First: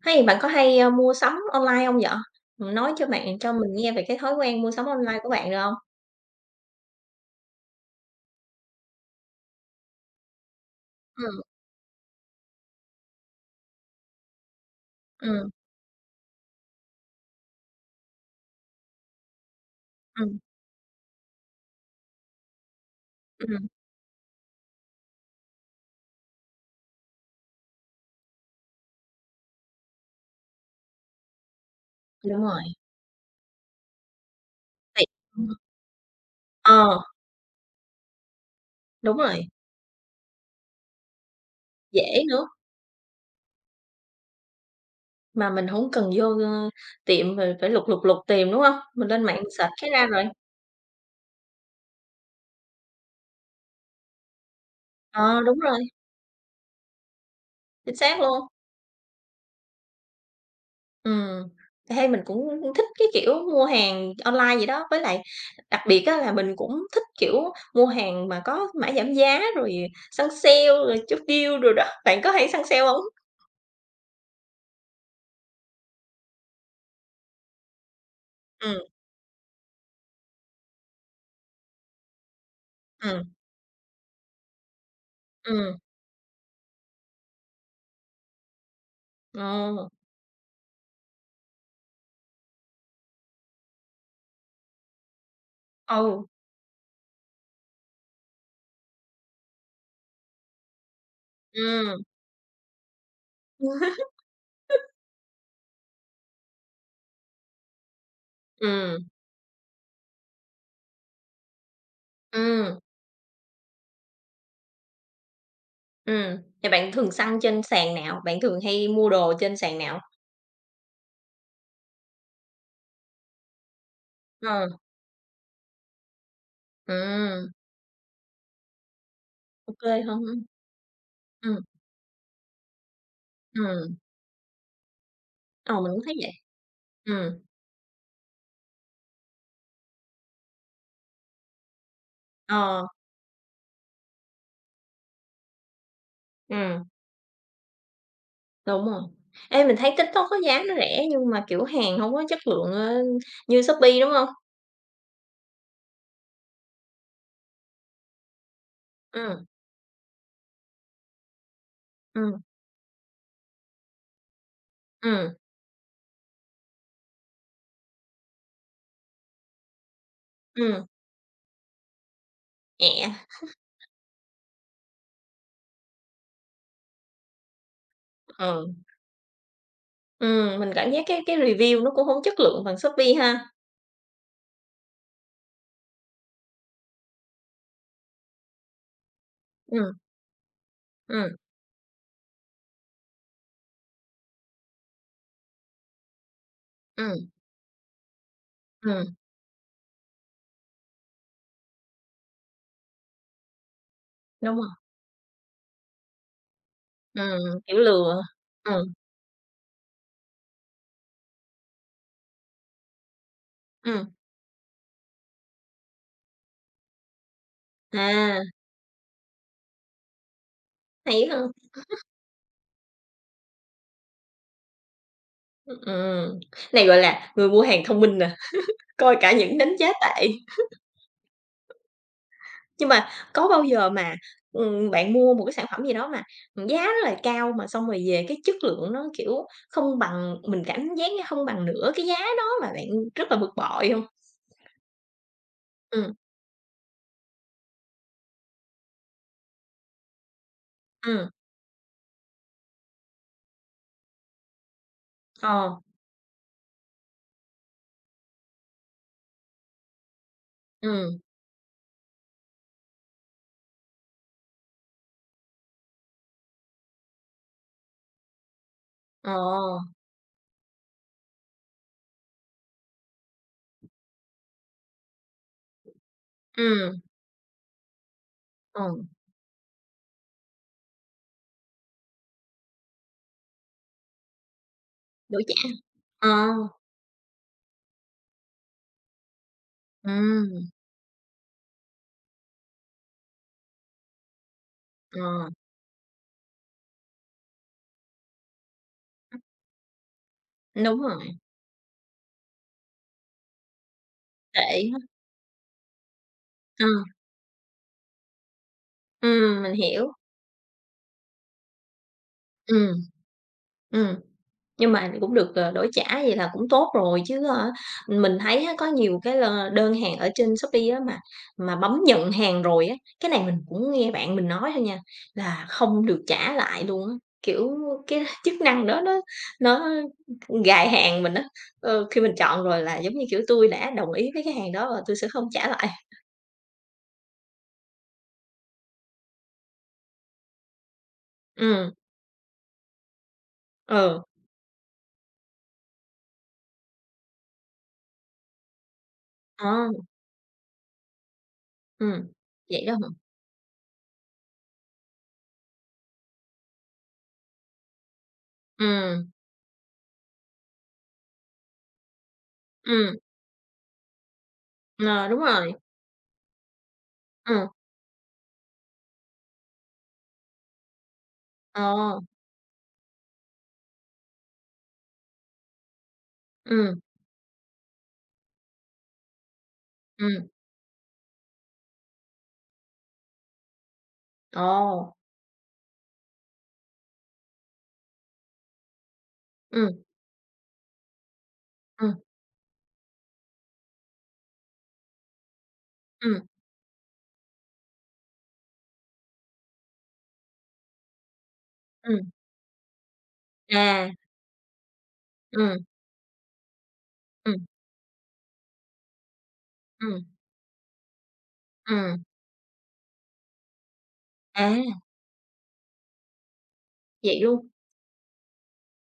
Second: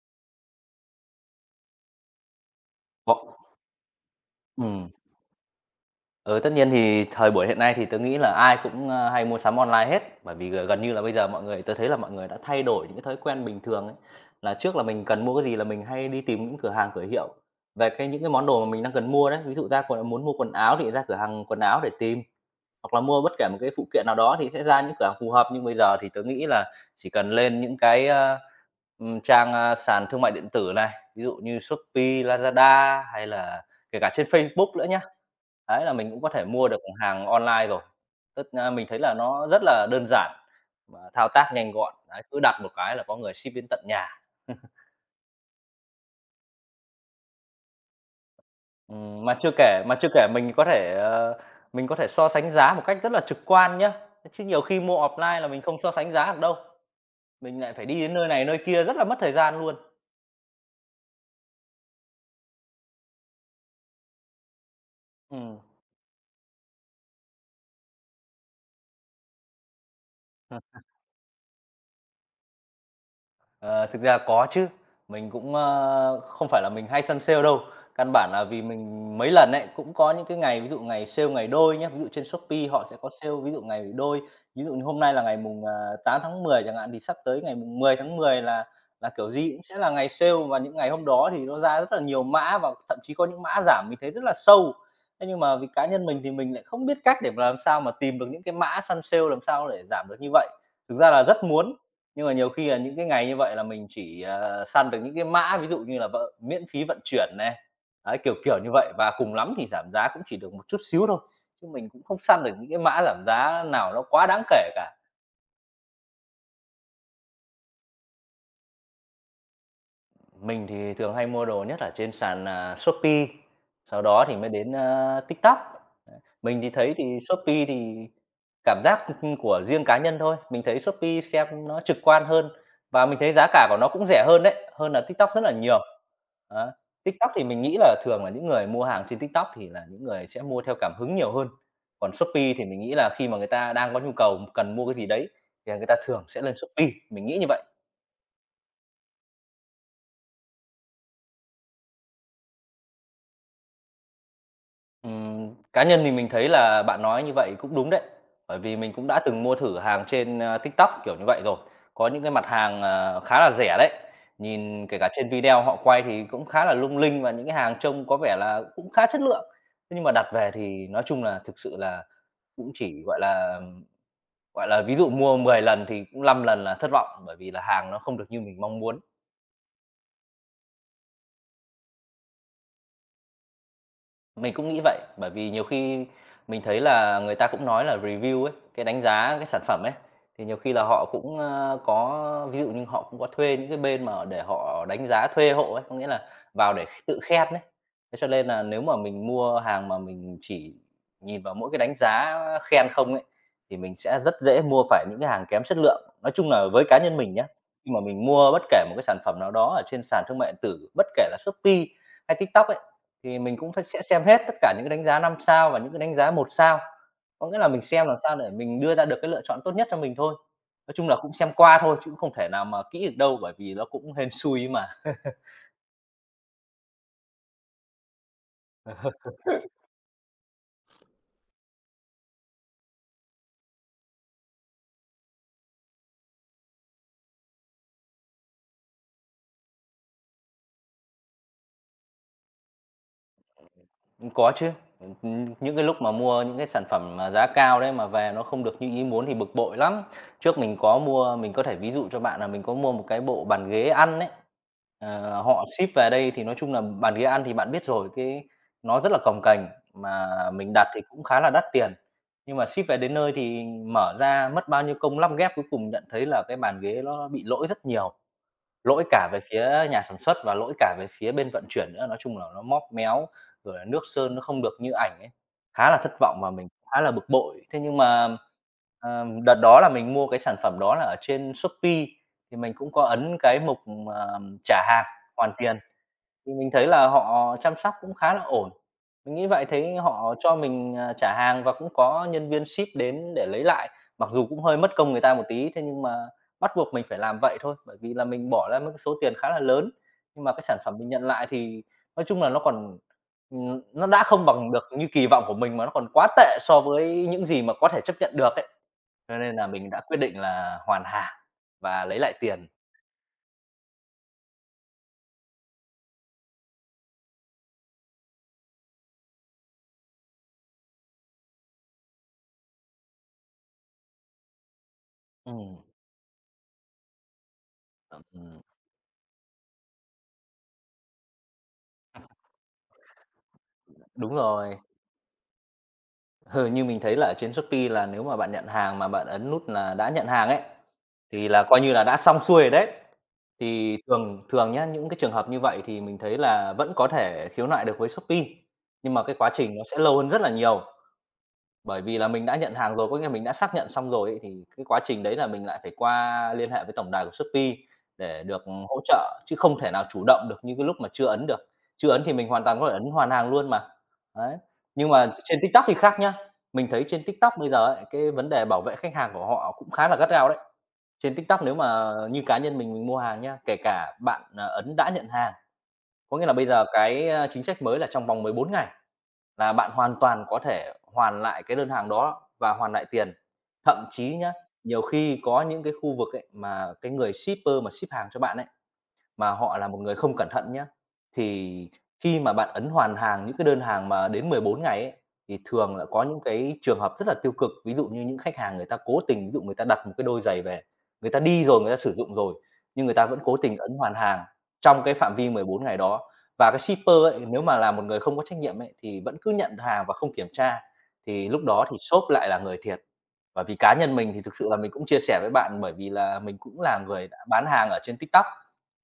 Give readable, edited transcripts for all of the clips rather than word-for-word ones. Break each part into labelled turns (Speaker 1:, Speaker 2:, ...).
Speaker 1: Hay bạn có hay mua sắm online không vậy? Nói
Speaker 2: Có.
Speaker 1: cho mình nghe về cái thói quen mua sắm
Speaker 2: ừm,
Speaker 1: online của bạn được không?
Speaker 2: ừ, Tất nhiên thì thời buổi hiện nay thì tớ nghĩ là ai cũng, hay mua sắm online hết, bởi vì gần như là bây giờ
Speaker 1: Ừm,
Speaker 2: mọi người tớ thấy là mọi người đã thay đổi những cái thói quen bình thường ấy. Là trước là mình cần mua cái
Speaker 1: ừm,
Speaker 2: gì là mình hay đi tìm những cửa hàng, cửa hiệu về cái những cái món đồ mà mình đang cần mua đấy. Ví dụ ra quần muốn mua
Speaker 1: ừm,
Speaker 2: quần áo thì ra cửa hàng quần áo để tìm, hoặc là mua bất kể một
Speaker 1: ừm,
Speaker 2: cái phụ kiện nào đó thì sẽ ra những cửa hàng phù hợp, nhưng bây giờ thì tớ nghĩ là chỉ cần lên những cái, trang, sàn thương mại điện tử này, ví dụ như Shopee,
Speaker 1: đúng rồi,
Speaker 2: Lazada hay là kể cả trên Facebook nữa nhá.
Speaker 1: tại, ừm,
Speaker 2: Đấy, là mình cũng có thể mua được
Speaker 1: ờ,
Speaker 2: hàng online rồi. Mình thấy là
Speaker 1: đúng rồi,
Speaker 2: nó rất là đơn giản mà thao tác nhanh gọn,
Speaker 1: dễ
Speaker 2: đấy, cứ
Speaker 1: nữa,
Speaker 2: đặt một cái là có người ship đến tận nhà.
Speaker 1: mà mình không cần vô tiệm rồi phải lục tìm, đúng không? Mình lên mạng search cái
Speaker 2: Mà
Speaker 1: ra
Speaker 2: chưa
Speaker 1: rồi.
Speaker 2: kể mình có thể, mình có thể so sánh giá một cách rất là trực quan nhá, chứ nhiều khi mua
Speaker 1: Ờ,
Speaker 2: offline là
Speaker 1: đúng
Speaker 2: mình không
Speaker 1: rồi,
Speaker 2: so sánh giá được đâu. Mình lại phải đi
Speaker 1: chính
Speaker 2: đến
Speaker 1: xác
Speaker 2: nơi này
Speaker 1: luôn.
Speaker 2: nơi kia rất là mất thời gian luôn.
Speaker 1: Ừm, hay mình cũng thích cái kiểu mua hàng online vậy đó, với lại đặc biệt á là mình cũng thích, kiểu, mua hàng mà có mã giảm giá rồi săn sale,
Speaker 2: Ừm.
Speaker 1: rồi chốt deal rồi đó. Bạn có hay săn sale hông?
Speaker 2: Ờ, thực ra có chứ, mình cũng, không phải là mình hay săn sale đâu, căn bản là vì
Speaker 1: Ừ,
Speaker 2: mình mấy lần ấy, cũng có những cái ngày ví dụ ngày sale ngày đôi nhé ví dụ trên Shopee họ sẽ có
Speaker 1: ừ,
Speaker 2: sale ví dụ ngày đôi, ví dụ như hôm nay là ngày mùng,
Speaker 1: ừ,
Speaker 2: 8/10 chẳng hạn, thì sắp tới ngày mùng mười tháng mười là kiểu gì cũng sẽ
Speaker 1: ồ,
Speaker 2: là ngày sale và những ngày hôm đó thì nó ra rất là nhiều mã và thậm chí có những mã giảm mình thấy rất là sâu. Thế nhưng mà vì cá nhân mình
Speaker 1: ờ,
Speaker 2: thì mình lại không biết cách để mà làm sao mà tìm được những cái mã săn sale làm sao để giảm được như vậy. Thực ra là rất muốn,
Speaker 1: ừ,
Speaker 2: nhưng mà nhiều khi là những cái ngày như vậy là mình chỉ, săn được những cái mã ví dụ như là vợ miễn phí vận chuyển này, đấy, kiểu
Speaker 1: ừ,
Speaker 2: như vậy
Speaker 1: ừ,
Speaker 2: và cùng lắm thì giảm giá cũng chỉ được một chút xíu thôi, chứ mình cũng không săn được những
Speaker 1: ừm,
Speaker 2: cái mã giảm giá nào nó quá đáng kể cả.
Speaker 1: ừm. Bạn thường săn trên sàn nào? Bạn thường hay mua đồ trên sàn nào?
Speaker 2: Mình thì thường hay mua đồ nhất ở trên sàn, Shopee, sau đó thì mới đến,
Speaker 1: Ừ,
Speaker 2: TikTok. Mình thì thấy thì
Speaker 1: ừ,
Speaker 2: Shopee thì cảm giác, của
Speaker 1: ok,
Speaker 2: riêng cá nhân
Speaker 1: không, ừ,
Speaker 2: thôi, mình thấy Shopee
Speaker 1: ừ,
Speaker 2: xem nó trực quan hơn và mình thấy giá cả của nó cũng rẻ hơn đấy, hơn là TikTok rất là nhiều.
Speaker 1: ờ, mình cũng thấy vậy.
Speaker 2: Á, TikTok
Speaker 1: Ừ,
Speaker 2: thì mình nghĩ là thường là những người mua hàng trên TikTok thì là những người sẽ mua theo cảm hứng nhiều hơn, còn Shopee thì mình
Speaker 1: ờ,
Speaker 2: nghĩ là khi mà người ta đang có nhu cầu cần mua cái gì đấy thì người ta thường sẽ lên
Speaker 1: ừ,
Speaker 2: Shopee, mình nghĩ như vậy.
Speaker 1: đúng rồi. Ê, mình thấy TikTok có giá nó rẻ nhưng mà, kiểu, hàng hông có chất lượng như Shopee, đúng hông?
Speaker 2: Cá nhân mình thấy là bạn nói như vậy cũng đúng đấy, bởi vì mình cũng đã từng
Speaker 1: Ừm,
Speaker 2: mua thử hàng trên, TikTok, kiểu như vậy, rồi. Có những cái
Speaker 1: ừm,
Speaker 2: mặt hàng, khá là rẻ đấy, nhìn kể cả trên
Speaker 1: ừm,
Speaker 2: video họ quay thì cũng khá là lung linh và những cái hàng trông có vẻ là cũng khá chất lượng. Thế nhưng mà đặt về
Speaker 1: ừm,
Speaker 2: thì nói chung là thực sự là cũng chỉ,
Speaker 1: nhẹ,
Speaker 2: gọi là, ví dụ mua 10 lần thì cũng 5 lần là thất vọng, bởi vì là hàng nó không được như mình
Speaker 1: ừ,
Speaker 2: mong muốn.
Speaker 1: mình cảm giác cái review nó cũng hông chất lượng bằng Shopee ha.
Speaker 2: Mình cũng nghĩ vậy, bởi vì nhiều khi mình thấy là người ta cũng nói là review ấy, cái đánh giá cái sản phẩm
Speaker 1: Ừm,
Speaker 2: ấy, thì nhiều khi là họ
Speaker 1: ừm,
Speaker 2: cũng, có ví dụ như họ cũng có thuê những cái bên mà để họ đánh giá thuê hộ ấy, có nghĩa là vào để tự
Speaker 1: ừm,
Speaker 2: khen đấy. Thế cho nên là nếu mà
Speaker 1: ừm,
Speaker 2: mình mua hàng mà mình chỉ nhìn vào mỗi cái đánh giá khen không ấy, thì mình sẽ rất
Speaker 1: đúng
Speaker 2: dễ
Speaker 1: rồi,
Speaker 2: mua phải những cái hàng kém chất lượng. Nói chung là với cá nhân mình nhá,
Speaker 1: ừm, kiểu,
Speaker 2: khi mà
Speaker 1: lừa.
Speaker 2: mình mua bất kể
Speaker 1: Ừm,
Speaker 2: một cái sản phẩm nào đó ở trên sàn thương mại điện tử, bất kể là Shopee hay TikTok ấy, thì mình cũng phải sẽ
Speaker 1: ừm,
Speaker 2: xem hết tất cả những cái đánh giá 5 sao và những cái đánh giá một sao. Có nghĩa là mình xem làm sao
Speaker 1: à,
Speaker 2: để mình đưa ra được cái lựa chọn tốt nhất cho mình thôi. Nói chung là
Speaker 1: hay
Speaker 2: cũng
Speaker 1: ha,
Speaker 2: xem qua thôi chứ cũng không thể nào mà kỹ được đâu, bởi vì nó cũng hên xui mà.
Speaker 1: ừm. Này, gọi là, người mua hàng thông minh nè, coi cả những đánh giá tệ. Nhưng mà có bao giờ mà, bạn mua một cái sản phẩm gì đó mà giá rất là cao mà xong rồi về cái chất lượng nó, kiểu, không bằng mình, cảm giác như không bằng nửa cái giá đó, mà bạn rất là bực bội không?
Speaker 2: Có chứ. Những cái lúc mà
Speaker 1: Ừ,
Speaker 2: mua những cái sản phẩm mà giá cao đấy mà về nó không được như ý muốn thì bực bội lắm. Trước mình có
Speaker 1: ừ,
Speaker 2: mua Mình có thể ví dụ cho bạn là mình có mua một cái bộ bàn ghế ăn đấy. Ờ, họ
Speaker 1: ờ,
Speaker 2: ship về đây thì nói chung là bàn ghế ăn thì bạn biết rồi, cái nó rất là cồng kềnh, mà mình đặt thì
Speaker 1: ừm,
Speaker 2: cũng khá là đắt tiền. Nhưng mà ship về đến nơi thì mở ra mất bao nhiêu công lăm ghép, cuối cùng nhận thấy là cái bàn ghế nó bị lỗi rất nhiều. Lỗi cả
Speaker 1: ờ,
Speaker 2: về phía nhà sản xuất và lỗi cả về phía bên vận chuyển nữa, nói chung là nó móp méo, rồi là nước sơn nó không được như ảnh ấy. Khá là thất vọng và mình
Speaker 1: ừ,
Speaker 2: khá là bực bội. Thế nhưng mà,
Speaker 1: ờ,
Speaker 2: đợt đó là mình mua cái sản phẩm đó là ở trên Shopee, thì mình cũng có ấn cái mục, trả hàng,
Speaker 1: đổi
Speaker 2: hoàn
Speaker 1: trả,
Speaker 2: tiền.
Speaker 1: ờ,
Speaker 2: Thì mình thấy là họ chăm sóc cũng khá là ổn. Mình nghĩ vậy, thấy họ cho
Speaker 1: ừm,
Speaker 2: mình, trả hàng và cũng có nhân viên ship đến để lấy lại, mặc dù cũng hơi mất công người ta một
Speaker 1: ờ,
Speaker 2: tí, thế nhưng mà bắt buộc mình phải làm vậy thôi, bởi vì là mình bỏ ra một cái số tiền khá là lớn, nhưng mà cái sản phẩm
Speaker 1: đúng
Speaker 2: mình nhận
Speaker 1: rồi,
Speaker 2: lại thì nói chung là nó đã không bằng
Speaker 1: tệ
Speaker 2: được
Speaker 1: quá,
Speaker 2: như kỳ vọng của mình mà nó còn quá tệ so
Speaker 1: ờ,
Speaker 2: với những gì mà có thể chấp nhận được ấy. Cho nên là
Speaker 1: mình
Speaker 2: mình đã
Speaker 1: hiểu,
Speaker 2: quyết định là hoàn hàng và lấy lại tiền.
Speaker 1: ừ, ừ. Nhưng mà cũng được, ờ, đổi trả vậy là cũng tốt rồi, chứ mình thấy á có nhiều cái là đơn hàng ở trên Shopee á mà bấm nhận hàng rồi á, cái này mình cũng nghe bạn mình nói thôi nha, là
Speaker 2: Ừm,
Speaker 1: không được trả lại luôn á, kiểu, cái chức
Speaker 2: ừm,
Speaker 1: năng đó nó gài hàng mình á. Ờ, khi mình chọn rồi là giống như, kiểu, tôi đã đồng ý
Speaker 2: đúng
Speaker 1: với cái hàng
Speaker 2: rồi.
Speaker 1: đó và tôi sẽ không trả lại.
Speaker 2: Ừ, như mình thấy là ở trên Shopee là nếu mà bạn nhận hàng mà bạn ấn nút là đã nhận hàng ấy, thì là coi như
Speaker 1: Ừm,
Speaker 2: là đã xong xuôi rồi đấy. Thì
Speaker 1: ừ,
Speaker 2: thường thường nhá, những cái trường hợp như vậy thì mình thấy là vẫn có thể khiếu nại được với Shopee, nhưng mà cái quá
Speaker 1: ờ,
Speaker 2: trình nó sẽ lâu hơn rất là nhiều. Bởi
Speaker 1: ừ,
Speaker 2: vì là mình đã nhận
Speaker 1: vậy đó
Speaker 2: hàng
Speaker 1: hả?
Speaker 2: rồi, có nghĩa mình đã xác nhận xong rồi ấy, thì cái quá trình đấy là mình lại phải qua liên hệ với tổng đài của Shopee để được hỗ
Speaker 1: Ừ,
Speaker 2: trợ, chứ không thể nào chủ động được như cái lúc mà chưa ấn được. Chưa ấn thì mình hoàn toàn có thể ấn
Speaker 1: ừ,
Speaker 2: hoàn hàng luôn mà. Đấy, nhưng mà
Speaker 1: ờ, đúng
Speaker 2: trên
Speaker 1: rồi,
Speaker 2: TikTok thì khác nhá. Mình thấy trên TikTok
Speaker 1: ừ,
Speaker 2: bây giờ ấy, cái vấn đề bảo vệ khách hàng của họ cũng khá là gắt gao đấy. Trên TikTok nếu mà
Speaker 1: ờ,
Speaker 2: như cá nhân mình mua hàng nhá, kể cả bạn, ấn đã nhận hàng, có nghĩa là bây giờ
Speaker 1: ừ,
Speaker 2: cái, chính sách mới là trong vòng 14 ngày. Là bạn hoàn
Speaker 1: ừ,
Speaker 2: toàn có thể hoàn lại cái đơn hàng đó và hoàn lại tiền. Thậm chí nhá,
Speaker 1: ồ.
Speaker 2: nhiều khi có những cái khu vực ấy mà cái người shipper mà ship hàng cho bạn ấy, mà họ là
Speaker 1: Ừm,
Speaker 2: một người không cẩn thận nhé, thì
Speaker 1: ừm,
Speaker 2: khi mà bạn ấn hoàn hàng những cái đơn hàng mà đến 14 ngày ấy, thì thường là có những
Speaker 1: ừm,
Speaker 2: cái trường hợp rất là tiêu cực. Ví dụ như những khách hàng người ta cố tình, ví dụ người ta đặt một cái đôi giày về, người ta đi rồi, người ta sử
Speaker 1: ừm,
Speaker 2: dụng rồi, nhưng người ta vẫn cố tình ấn
Speaker 1: à,
Speaker 2: hoàn hàng trong cái phạm vi mười
Speaker 1: ừm,
Speaker 2: bốn ngày đó. Và cái shipper ấy,
Speaker 1: ừm,
Speaker 2: nếu mà là một người không có trách nhiệm ấy, thì vẫn cứ nhận hàng và
Speaker 1: ừm,
Speaker 2: không kiểm tra, thì lúc đó thì
Speaker 1: ừm,
Speaker 2: shop lại là người thiệt. Và vì cá nhân mình thì thực sự
Speaker 1: à,
Speaker 2: là mình cũng chia sẻ với bạn bởi vì là mình cũng là người đã
Speaker 1: vậy
Speaker 2: bán
Speaker 1: luôn?
Speaker 2: hàng ở trên TikTok.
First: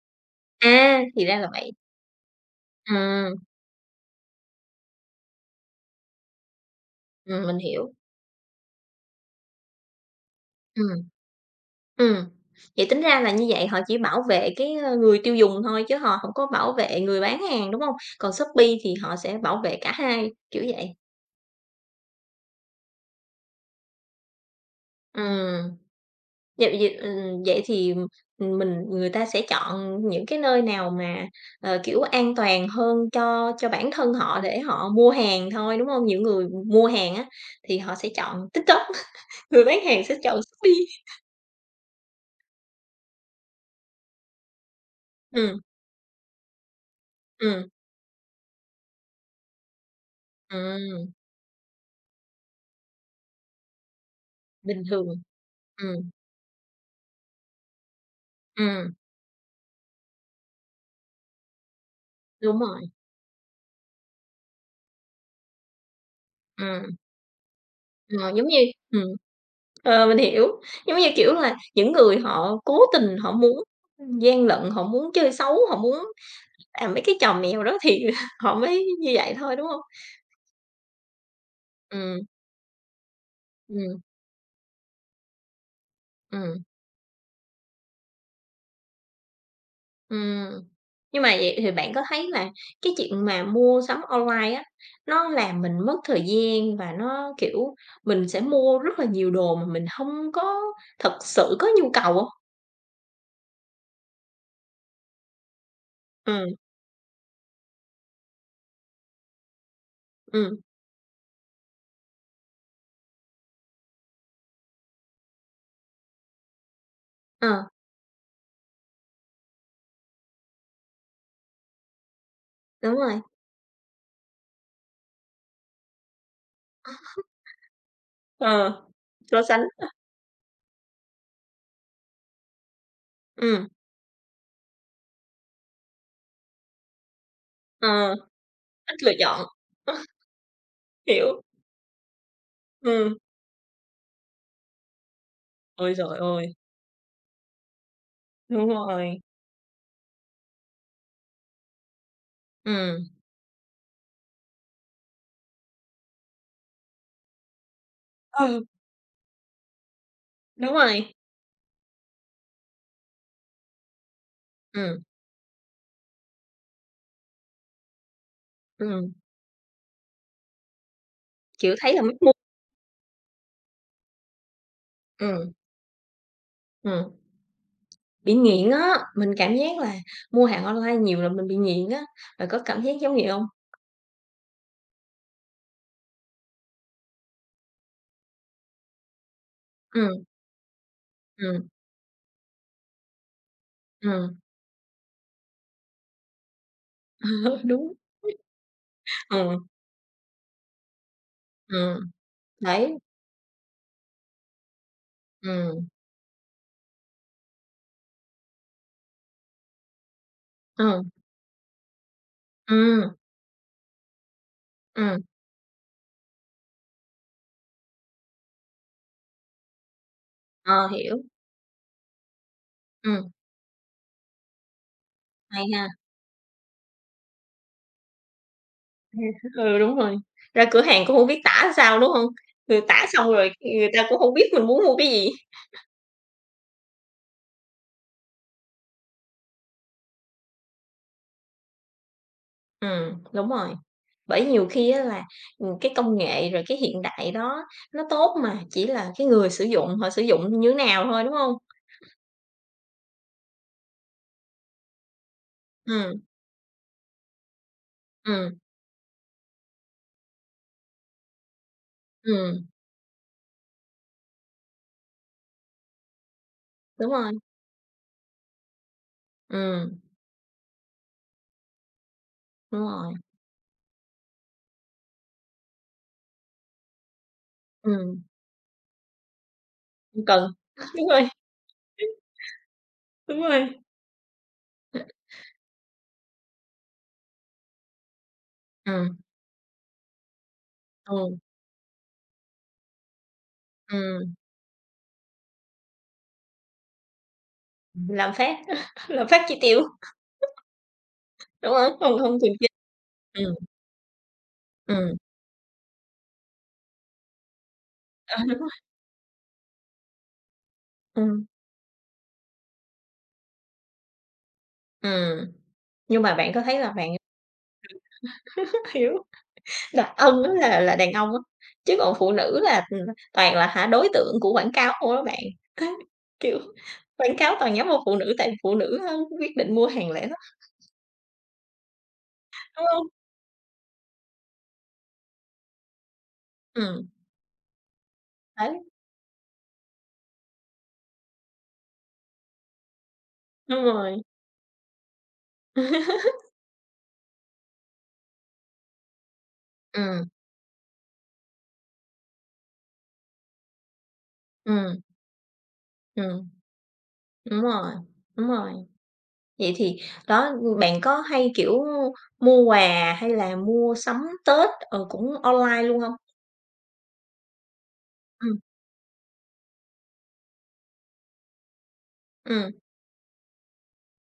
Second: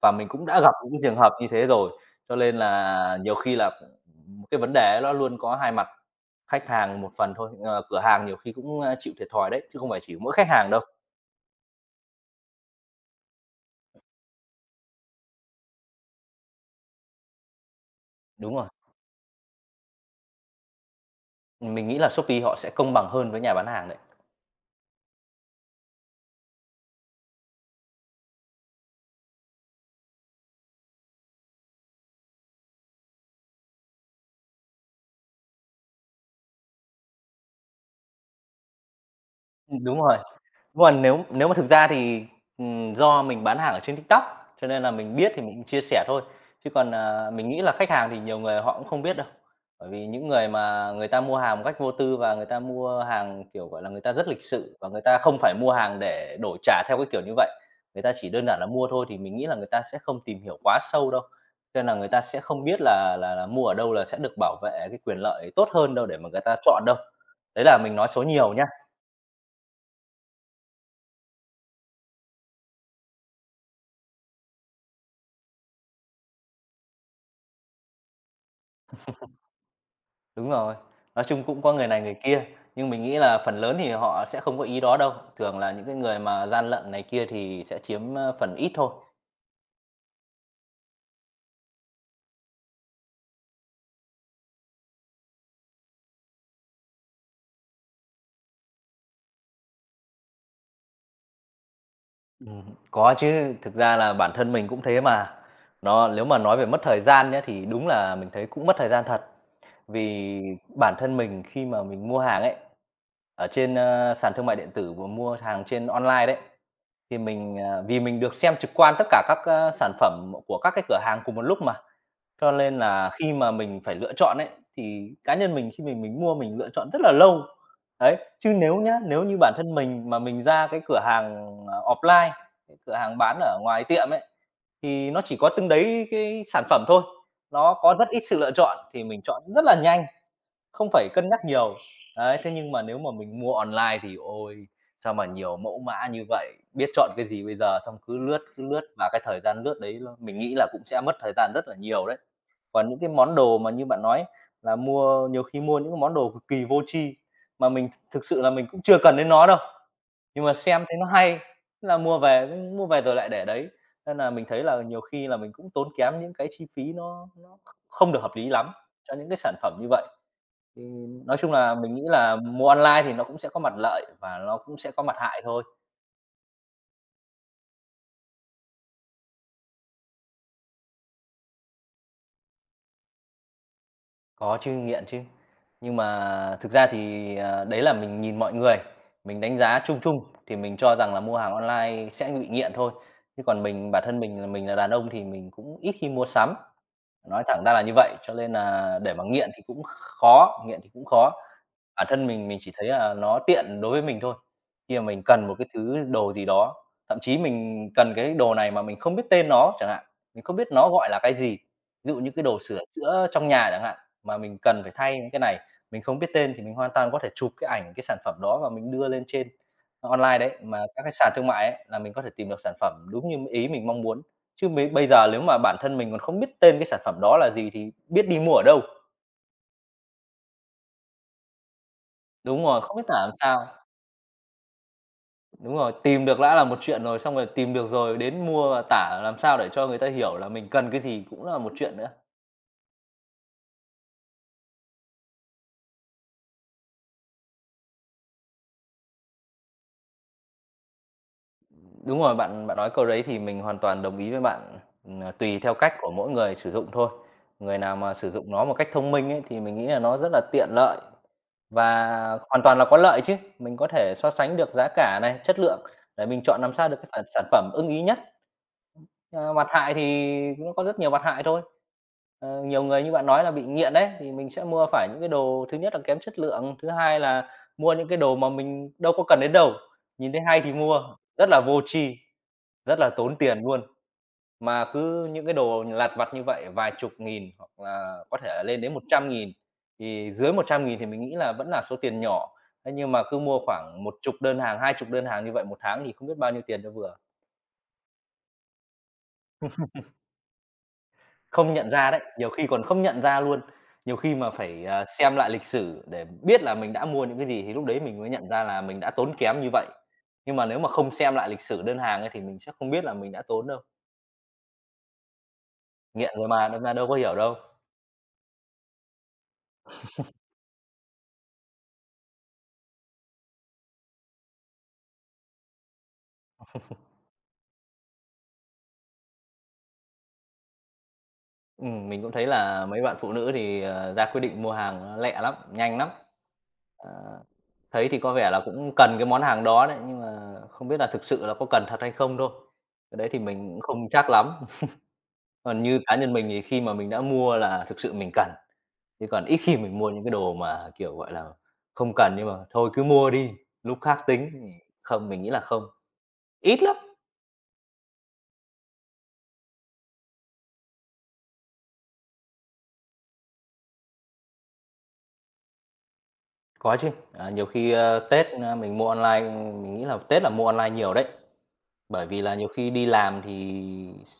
Speaker 2: Và mình cũng đã gặp
Speaker 1: À,
Speaker 2: những trường
Speaker 1: thì
Speaker 2: hợp
Speaker 1: ra
Speaker 2: như
Speaker 1: là
Speaker 2: thế
Speaker 1: vậy.
Speaker 2: rồi, cho nên là
Speaker 1: Ừm,
Speaker 2: nhiều khi là, cái vấn đề ấy nó luôn có hai mặt, khách hàng một phần thôi,
Speaker 1: mình hiểu.
Speaker 2: cửa hàng nhiều khi cũng, chịu thiệt thòi đấy, chứ không phải chỉ mỗi khách hàng đâu.
Speaker 1: Ừm, ừm. Vậy tính ra là như vậy họ chỉ bảo vệ cái người tiêu dùng thôi chứ họ hổng có bảo vệ người bán hàng, đúng hông? Còn
Speaker 2: Đúng
Speaker 1: Shopee
Speaker 2: rồi,
Speaker 1: thì họ sẽ bảo vệ cả hai, kiểu vậy.
Speaker 2: mình nghĩ là Shopee họ sẽ công bằng hơn với nhà bán hàng đấy.
Speaker 1: Ừm. Vậy, vậy thì, ừ, người ta sẽ chọn những cái nơi nào mà, ờ, kiểu, an toàn hơn cho bản thân họ để họ mua hàng thôi, đúng không? Những người mua hàng á thì họ sẽ chọn TikTok, người bán
Speaker 2: Đúng
Speaker 1: hàng sẽ
Speaker 2: rồi.
Speaker 1: chọn
Speaker 2: Nhưng
Speaker 1: Shopee.
Speaker 2: mà nếu nếu mà thực ra thì, do mình bán hàng ở trên TikTok, cho nên là mình biết thì
Speaker 1: Ừm,
Speaker 2: mình chia sẻ thôi. Chứ còn, mình nghĩ
Speaker 1: ừm,
Speaker 2: là khách hàng thì nhiều người họ cũng không biết đâu. Bởi vì những người mà người
Speaker 1: ừm,
Speaker 2: ta mua hàng một cách vô tư và người ta mua hàng, kiểu, gọi là, người ta rất lịch sự
Speaker 1: bình
Speaker 2: và người
Speaker 1: thường,
Speaker 2: ta không phải mua hàng
Speaker 1: ừm,
Speaker 2: để đổi trả theo cái kiểu như vậy. Người ta chỉ đơn giản là mua
Speaker 1: ừm,
Speaker 2: thôi thì mình nghĩ là người ta sẽ không tìm hiểu quá sâu đâu. Cho nên là người ta sẽ
Speaker 1: đúng
Speaker 2: không biết
Speaker 1: rồi,
Speaker 2: là là mua ở đâu là sẽ được bảo vệ cái quyền lợi tốt hơn đâu để mà người ta chọn đâu.
Speaker 1: ừm,
Speaker 2: Đấy là mình nói số
Speaker 1: ờ, giống
Speaker 2: nhiều
Speaker 1: như,
Speaker 2: nhá.
Speaker 1: ừm, ờ, mình hiểu, giống như, kiểu là, những người họ cố tình họ muốn gian lận, họ muốn chơi xấu, họ muốn. À, mấy cái chòm mèo đó thì họ mới như vậy thôi, đúng không?
Speaker 2: Đúng rồi, nói chung cũng có người này người
Speaker 1: Ừ,
Speaker 2: kia, nhưng mình nghĩ là phần lớn thì
Speaker 1: ừ,
Speaker 2: họ sẽ không có ý đó đâu. Thường là những cái người mà
Speaker 1: ừ,
Speaker 2: gian lận này kia thì sẽ chiếm, phần ít thôi.
Speaker 1: ừm. Nhưng mà vậy thì bạn có thấy là cái chuyện mà mua sắm online á, nó làm mình mất thời gian và nó, kiểu, mình sẽ mua rất là nhiều đồ mà mình không có thật sự có nhu cầu hông?
Speaker 2: Ừm, có chứ, thực ra là bản thân mình cũng thế mà. Nó nếu mà
Speaker 1: Ừ,
Speaker 2: nói về mất thời gian nhé thì đúng là mình thấy cũng mất thời gian thật. Vì
Speaker 1: ừm,
Speaker 2: bản thân mình khi mà mình mua hàng ấy, ở trên, sàn thương mại điện tử và mua hàng trên online đấy, thì
Speaker 1: ờ,
Speaker 2: mình, vì mình được xem trực quan tất cả các, sản phẩm của các cái cửa hàng cùng một lúc mà, cho nên
Speaker 1: đúng
Speaker 2: là
Speaker 1: rồi,
Speaker 2: khi mà mình phải lựa chọn ấy, thì cá nhân mình khi mình mua mình lựa chọn rất là lâu. Đấy, chứ nếu
Speaker 1: ờ,
Speaker 2: nhá, nếu như
Speaker 1: so
Speaker 2: bản
Speaker 1: sánh,
Speaker 2: thân
Speaker 1: ừ,
Speaker 2: mình mà mình ra cái cửa hàng, offline cái cửa hàng bán ở ngoài tiệm ấy, thì nó chỉ có từng đấy cái sản phẩm thôi, nó
Speaker 1: ờ,
Speaker 2: có rất ít sự lựa chọn
Speaker 1: ít
Speaker 2: thì
Speaker 1: lựa
Speaker 2: mình chọn
Speaker 1: chọn,
Speaker 2: rất là nhanh, không phải cân
Speaker 1: hiểu,
Speaker 2: nhắc nhiều. Đấy, thế nhưng mà nếu mà
Speaker 1: ừ.
Speaker 2: mình mua online thì ôi, sao mà nhiều mẫu
Speaker 1: Ôi
Speaker 2: mã
Speaker 1: trời
Speaker 2: như vậy,
Speaker 1: ơi,
Speaker 2: biết chọn cái gì bây giờ, xong cứ
Speaker 1: đúng
Speaker 2: lướt và
Speaker 1: rồi,
Speaker 2: cái thời gian lướt đấy ló mình nghĩ là cũng sẽ mất thời gian rất là nhiều đấy. Còn những
Speaker 1: ừm,
Speaker 2: cái món đồ mà như bạn nói là mua nhiều khi mua những cái món đồ cực kỳ vô tri, mà mình thực sự là
Speaker 1: ừ,
Speaker 2: mình cũng chưa cần đến nó đâu. Nhưng mà
Speaker 1: đúng
Speaker 2: xem thấy nó
Speaker 1: rồi,
Speaker 2: hay, thế là mua về, cũng mua về rồi lại để đấy. Nên là mình thấy là nhiều
Speaker 1: ừ,
Speaker 2: khi là mình cũng tốn kém những cái chi phí nó không được hợp lý lắm
Speaker 1: ừ.
Speaker 2: cho những cái sản phẩm như vậy. Thì nói chung
Speaker 1: Kiểu,
Speaker 2: là
Speaker 1: thấy
Speaker 2: mình
Speaker 1: là
Speaker 2: nghĩ
Speaker 1: mắc mua,
Speaker 2: là mua online thì nó cũng sẽ có mặt lợi và nó cũng sẽ có mặt hại
Speaker 1: ừm,
Speaker 2: thôi.
Speaker 1: ừm, bị nghiện á, mình cảm giác là mua hàng online nhiều là mình bị nghiện á, bạn có cảm giác giống vậy hông?
Speaker 2: Có chứ, nghiện chứ. Nhưng mà thực ra thì, đấy là mình nhìn mọi người, mình đánh giá chung
Speaker 1: Ừm,
Speaker 2: chung thì mình cho rằng là mua hàng
Speaker 1: ừm,
Speaker 2: online sẽ bị nghiện thôi. Chứ còn mình bản thân
Speaker 1: ừm,
Speaker 2: mình là đàn ông thì mình cũng ít khi mua sắm. Nói thẳng ra là
Speaker 1: đúng,
Speaker 2: như vậy, cho nên là để mà nghiện thì
Speaker 1: ừm,
Speaker 2: cũng khó, nghiện thì cũng khó. Bản
Speaker 1: ừm,
Speaker 2: thân mình chỉ thấy
Speaker 1: đấy,
Speaker 2: là nó tiện đối với mình thôi, khi mà mình cần một cái
Speaker 1: ừm,
Speaker 2: thứ đồ gì đó, thậm chí mình cần cái đồ này mà mình không biết tên nó chẳng hạn, mình không biết nó
Speaker 1: ừm,
Speaker 2: gọi là cái gì. Ví dụ như cái đồ sửa
Speaker 1: ừm,
Speaker 2: chữa trong nhà chẳng hạn, mà mình cần phải thay
Speaker 1: ừm,
Speaker 2: những cái này, mình không biết tên thì mình hoàn toàn có thể chụp cái ảnh cái sản phẩm đó và mình đưa lên trên online đấy,
Speaker 1: ờ,
Speaker 2: mà các cái
Speaker 1: hiểu,
Speaker 2: sàn thương mại ấy là mình có thể tìm được sản phẩm
Speaker 1: ừm,
Speaker 2: đúng như ý mình mong muốn. Chứ bây bây giờ nếu mà
Speaker 1: hay
Speaker 2: bản
Speaker 1: ha.
Speaker 2: thân mình còn không biết tên cái sản phẩm đó là gì thì biết đi mua ở đâu?
Speaker 1: Ừ, đúng rồi, ra cửa hàng cũng hông biết tả sao, đúng hông?
Speaker 2: Đúng
Speaker 1: Ừ,
Speaker 2: rồi, không biết
Speaker 1: tả
Speaker 2: tả làm
Speaker 1: xong rồi
Speaker 2: sao.
Speaker 1: người ta cũng hông biết mình muốn mua cái gì.
Speaker 2: Đúng rồi, tìm được đã là một chuyện rồi, xong rồi tìm được rồi đến mua và tả làm sao để cho người ta hiểu là mình cần cái gì cũng là một chuyện nữa.
Speaker 1: Đúng rồi. Bởi nhiều khi á là, cái công nghệ rồi cái hiện đại đó nó tốt mà, chỉ là cái người sử dụng họ sử dụng như thế nào thôi, đúng không?
Speaker 2: Đúng rồi, bạn bạn nói câu đấy thì mình hoàn toàn đồng ý với bạn, tùy theo cách của
Speaker 1: Ừm,
Speaker 2: mỗi người sử dụng thôi. Người nào mà sử dụng
Speaker 1: ừm,
Speaker 2: nó một cách thông minh ấy thì mình nghĩ là nó rất là tiện lợi và hoàn
Speaker 1: ừm,
Speaker 2: toàn là có lợi chứ. Mình có thể so sánh được giá cả này, chất lượng để mình chọn làm sao được cái
Speaker 1: đúng
Speaker 2: phản
Speaker 1: rồi,
Speaker 2: sản phẩm ưng ý nhất. Ờ, mặt hại
Speaker 1: ừm,
Speaker 2: thì nó có rất nhiều mặt hại thôi. Ờ,
Speaker 1: đúng
Speaker 2: nhiều người như
Speaker 1: rồi,
Speaker 2: bạn nói là bị nghiện đấy, thì mình sẽ mua phải những cái đồ thứ nhất là kém chất lượng, thứ hai là mua những cái
Speaker 1: ừm,
Speaker 2: đồ mà mình đâu có cần đến đâu,
Speaker 1: hông
Speaker 2: nhìn thấy
Speaker 1: cần.
Speaker 2: hay thì mua,
Speaker 1: Đúng rồi,
Speaker 2: rất là vô tri, rất là tốn
Speaker 1: đúng
Speaker 2: tiền
Speaker 1: rồi.
Speaker 2: luôn. Mà cứ những cái đồ lặt vặt như vậy vài chục nghìn hoặc là có thể là lên đến một
Speaker 1: Ừm,
Speaker 2: trăm nghìn, thì dưới 100.000 thì mình
Speaker 1: ừm,
Speaker 2: nghĩ là vẫn là số tiền nhỏ. Thế nhưng mà cứ mua khoảng một
Speaker 1: ừm,
Speaker 2: chục đơn hàng, hai chục đơn hàng như vậy một tháng thì không biết bao nhiêu tiền cho vừa.
Speaker 1: lạm phát, lạm phát chi tiêu, đúng
Speaker 2: Không nhận
Speaker 1: không?
Speaker 2: ra
Speaker 1: Không,
Speaker 2: đấy,
Speaker 1: không
Speaker 2: nhiều
Speaker 1: kiềm chế.
Speaker 2: khi còn không nhận ra
Speaker 1: Ừm,
Speaker 2: luôn. Nhiều khi mà phải,
Speaker 1: ừm,
Speaker 2: xem lại lịch sử để biết là mình đã mua những cái gì thì lúc đấy mình mới
Speaker 1: ờ,
Speaker 2: nhận ra
Speaker 1: đúng,
Speaker 2: là mình đã tốn kém như vậy. Nhưng mà nếu mà không xem lại lịch sử đơn hàng ấy thì mình sẽ không biết là mình đã tốn đâu.
Speaker 1: nhưng mà
Speaker 2: Nghiện rồi
Speaker 1: bạn có
Speaker 2: mà,
Speaker 1: thấy
Speaker 2: đâm
Speaker 1: là
Speaker 2: ra
Speaker 1: bạn.
Speaker 2: đâu có hiểu đâu.
Speaker 1: Hiểu. Đàn ông á là đàn ông á, chứ còn phụ nữ là, toàn là hả đối tượng của quảng cáo không á bạn. Đấy, kiểu, quảng cáo toàn nhắm vào phụ nữ tại phụ nữ á quyết định mua hàng lẻ lắm,
Speaker 2: Mình cũng thấy
Speaker 1: đúng
Speaker 2: là mấy
Speaker 1: hông?
Speaker 2: bạn phụ nữ thì, ra quyết định mua hàng nó lẹ lắm, nhanh lắm.
Speaker 1: Ừm,
Speaker 2: Ờ, thấy thì có vẻ là
Speaker 1: đấy,
Speaker 2: cũng cần cái món hàng đó đấy, nhưng mà không biết là thực sự là có cần thật hay không thôi. Cái đấy thì mình cũng
Speaker 1: đúng
Speaker 2: không
Speaker 1: rồi.
Speaker 2: chắc lắm. Còn như cá nhân mình thì khi mà mình đã mua là thực sự mình cần, chứ còn ít khi mình mua những
Speaker 1: Ừm,
Speaker 2: cái đồ mà, kiểu, gọi là, không cần nhưng mà thôi cứ mua đi, lúc khác tính thì
Speaker 1: ừm,
Speaker 2: không, mình nghĩ là không,
Speaker 1: ừm,
Speaker 2: ít lắm.
Speaker 1: đúng rồi, đúng rồi. Vậy thì đó, bạn có hay, kiểu, mua quà hay là mua sắm Tết, ờ, cũng online luôn hông?
Speaker 2: Có chứ, nhiều khi, Tết,
Speaker 1: Ừm,
Speaker 2: mình mua online, mình nghĩ là Tết là mua online nhiều đấy, bởi vì là
Speaker 1: ừm,
Speaker 2: nhiều khi đi làm thì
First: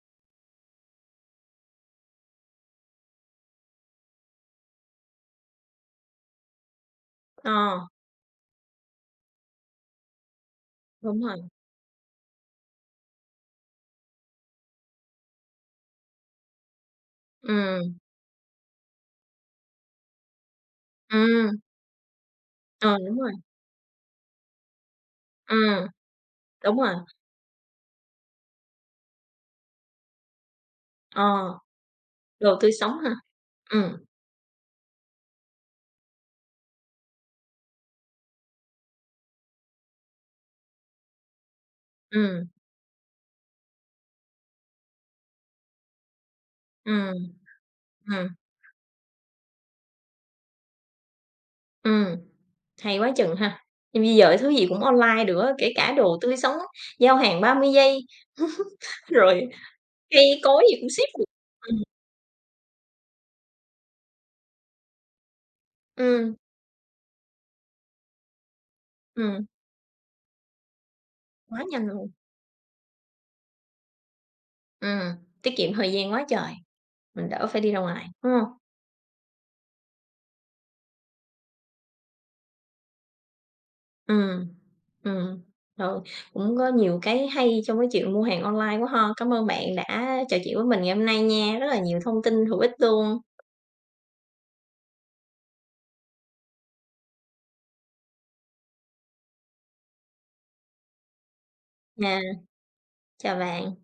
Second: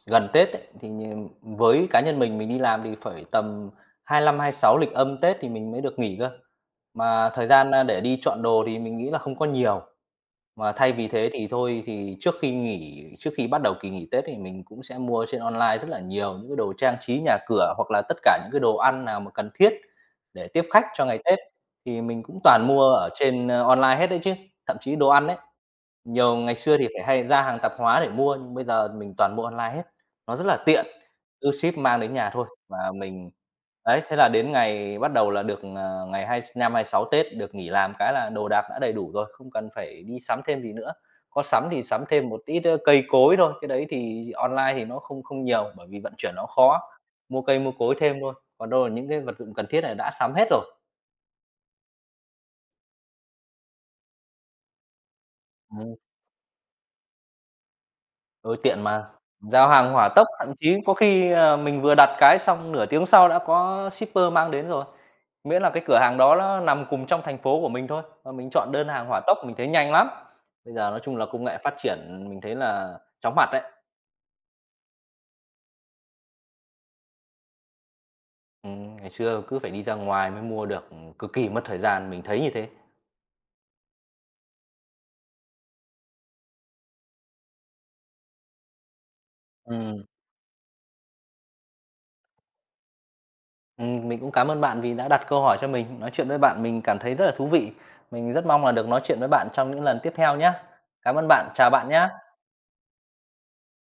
Speaker 2: gần Tết ấy, thì nh với cá nhân mình đi làm thì phải tầm 25, 26 lịch âm Tết thì mình mới được nghỉ cơ, mà thời
Speaker 1: ờ,
Speaker 2: gian, để đi chọn đồ thì mình nghĩ là không có nhiều. Mà thay vì
Speaker 1: đúng
Speaker 2: thế
Speaker 1: rồi,
Speaker 2: thì thôi thì trước khi nghỉ trước khi bắt đầu kỳ nghỉ Tết thì mình cũng sẽ mua trên online rất là nhiều những cái đồ trang trí nhà cửa,
Speaker 1: ừm,
Speaker 2: hoặc là tất cả những cái đồ ăn nào mà cần thiết để tiếp khách cho ngày Tết,
Speaker 1: ừm,
Speaker 2: thì mình cũng toàn mua
Speaker 1: ờ,
Speaker 2: ở trên, online hết đấy chứ. Thậm chí đồ ăn đấy
Speaker 1: ừm,
Speaker 2: nhiều ngày xưa
Speaker 1: đúng
Speaker 2: thì
Speaker 1: rồi,
Speaker 2: phải hay ra hàng tạp hóa để mua, nhưng bây giờ mình toàn mua online hết, nó rất là tiện,
Speaker 1: ờ.
Speaker 2: cứ ship mang đến nhà thôi.
Speaker 1: Đồ tươi sống
Speaker 2: Và
Speaker 1: ha?
Speaker 2: mình
Speaker 1: Ừm,
Speaker 2: đấy, thế là đến ngày bắt đầu là được, ngày 25, 26 Tết được nghỉ làm cái là đồ đạc đã đầy đủ rồi, không cần phải đi sắm thêm gì nữa. Có sắm thì sắm thêm một
Speaker 1: ừm,
Speaker 2: ít, cây cối thôi, cái đấy thì online thì nó không không nhiều, bởi vì vận chuyển nó khó,
Speaker 1: ừm,
Speaker 2: mua cây mua cối thêm
Speaker 1: ừm,
Speaker 2: thôi, còn đâu là những cái vật dụng cần thiết này đã sắm hết
Speaker 1: ừm, hay quá chừng ha. Nhưng bây giờ thứ gì cũng online được á, kể cả
Speaker 2: rồi.
Speaker 1: đồ tươi sống, giao hàng 30 giây,
Speaker 2: Ừ, tiện mà,
Speaker 1: rồi
Speaker 2: giao hàng hỏa
Speaker 1: cây
Speaker 2: tốc, thậm
Speaker 1: cối gì
Speaker 2: chí
Speaker 1: cũng
Speaker 2: có
Speaker 1: ship được.
Speaker 2: khi,
Speaker 1: Ừm,
Speaker 2: mình vừa đặt cái xong nửa tiếng sau đã có shipper mang đến rồi. Miễn là cái cửa hàng
Speaker 1: ừm,
Speaker 2: đó nó nằm cùng trong thành phố của mình thôi, và mình chọn đơn hàng hỏa tốc
Speaker 1: ừm,
Speaker 2: mình thấy nhanh lắm. Bây giờ nói chung là công nghệ
Speaker 1: quá
Speaker 2: phát
Speaker 1: nhanh luôn.
Speaker 2: triển mình thấy là chóng mặt đấy.
Speaker 1: Ừm, tiết kiệm thời gian quá trời, mình đỡ phải đi ra ngoài, đúng hông?
Speaker 2: Ngày xưa cứ phải đi ra ngoài mới mua được, cực kỳ mất thời gian, mình thấy như thế.
Speaker 1: Ừm, ừm, ừ, cũng có nhiều cái hay trong cái chuyện mua hàng online quá ha. Cảm ơn bạn
Speaker 2: Ừm,
Speaker 1: đã trò chuyện với mình ngày hôm nay nha, rất là nhiều thông tin hữu ích luôn.
Speaker 2: mình cũng cảm ơn bạn vì đã đặt câu hỏi cho mình. Nói chuyện với bạn mình cảm thấy rất là thú vị. Mình rất mong là được nói chuyện với bạn trong những lần tiếp theo nhá. Cảm ơn bạn, chào bạn
Speaker 1: Nha,
Speaker 2: nhá.
Speaker 1: chào bạn.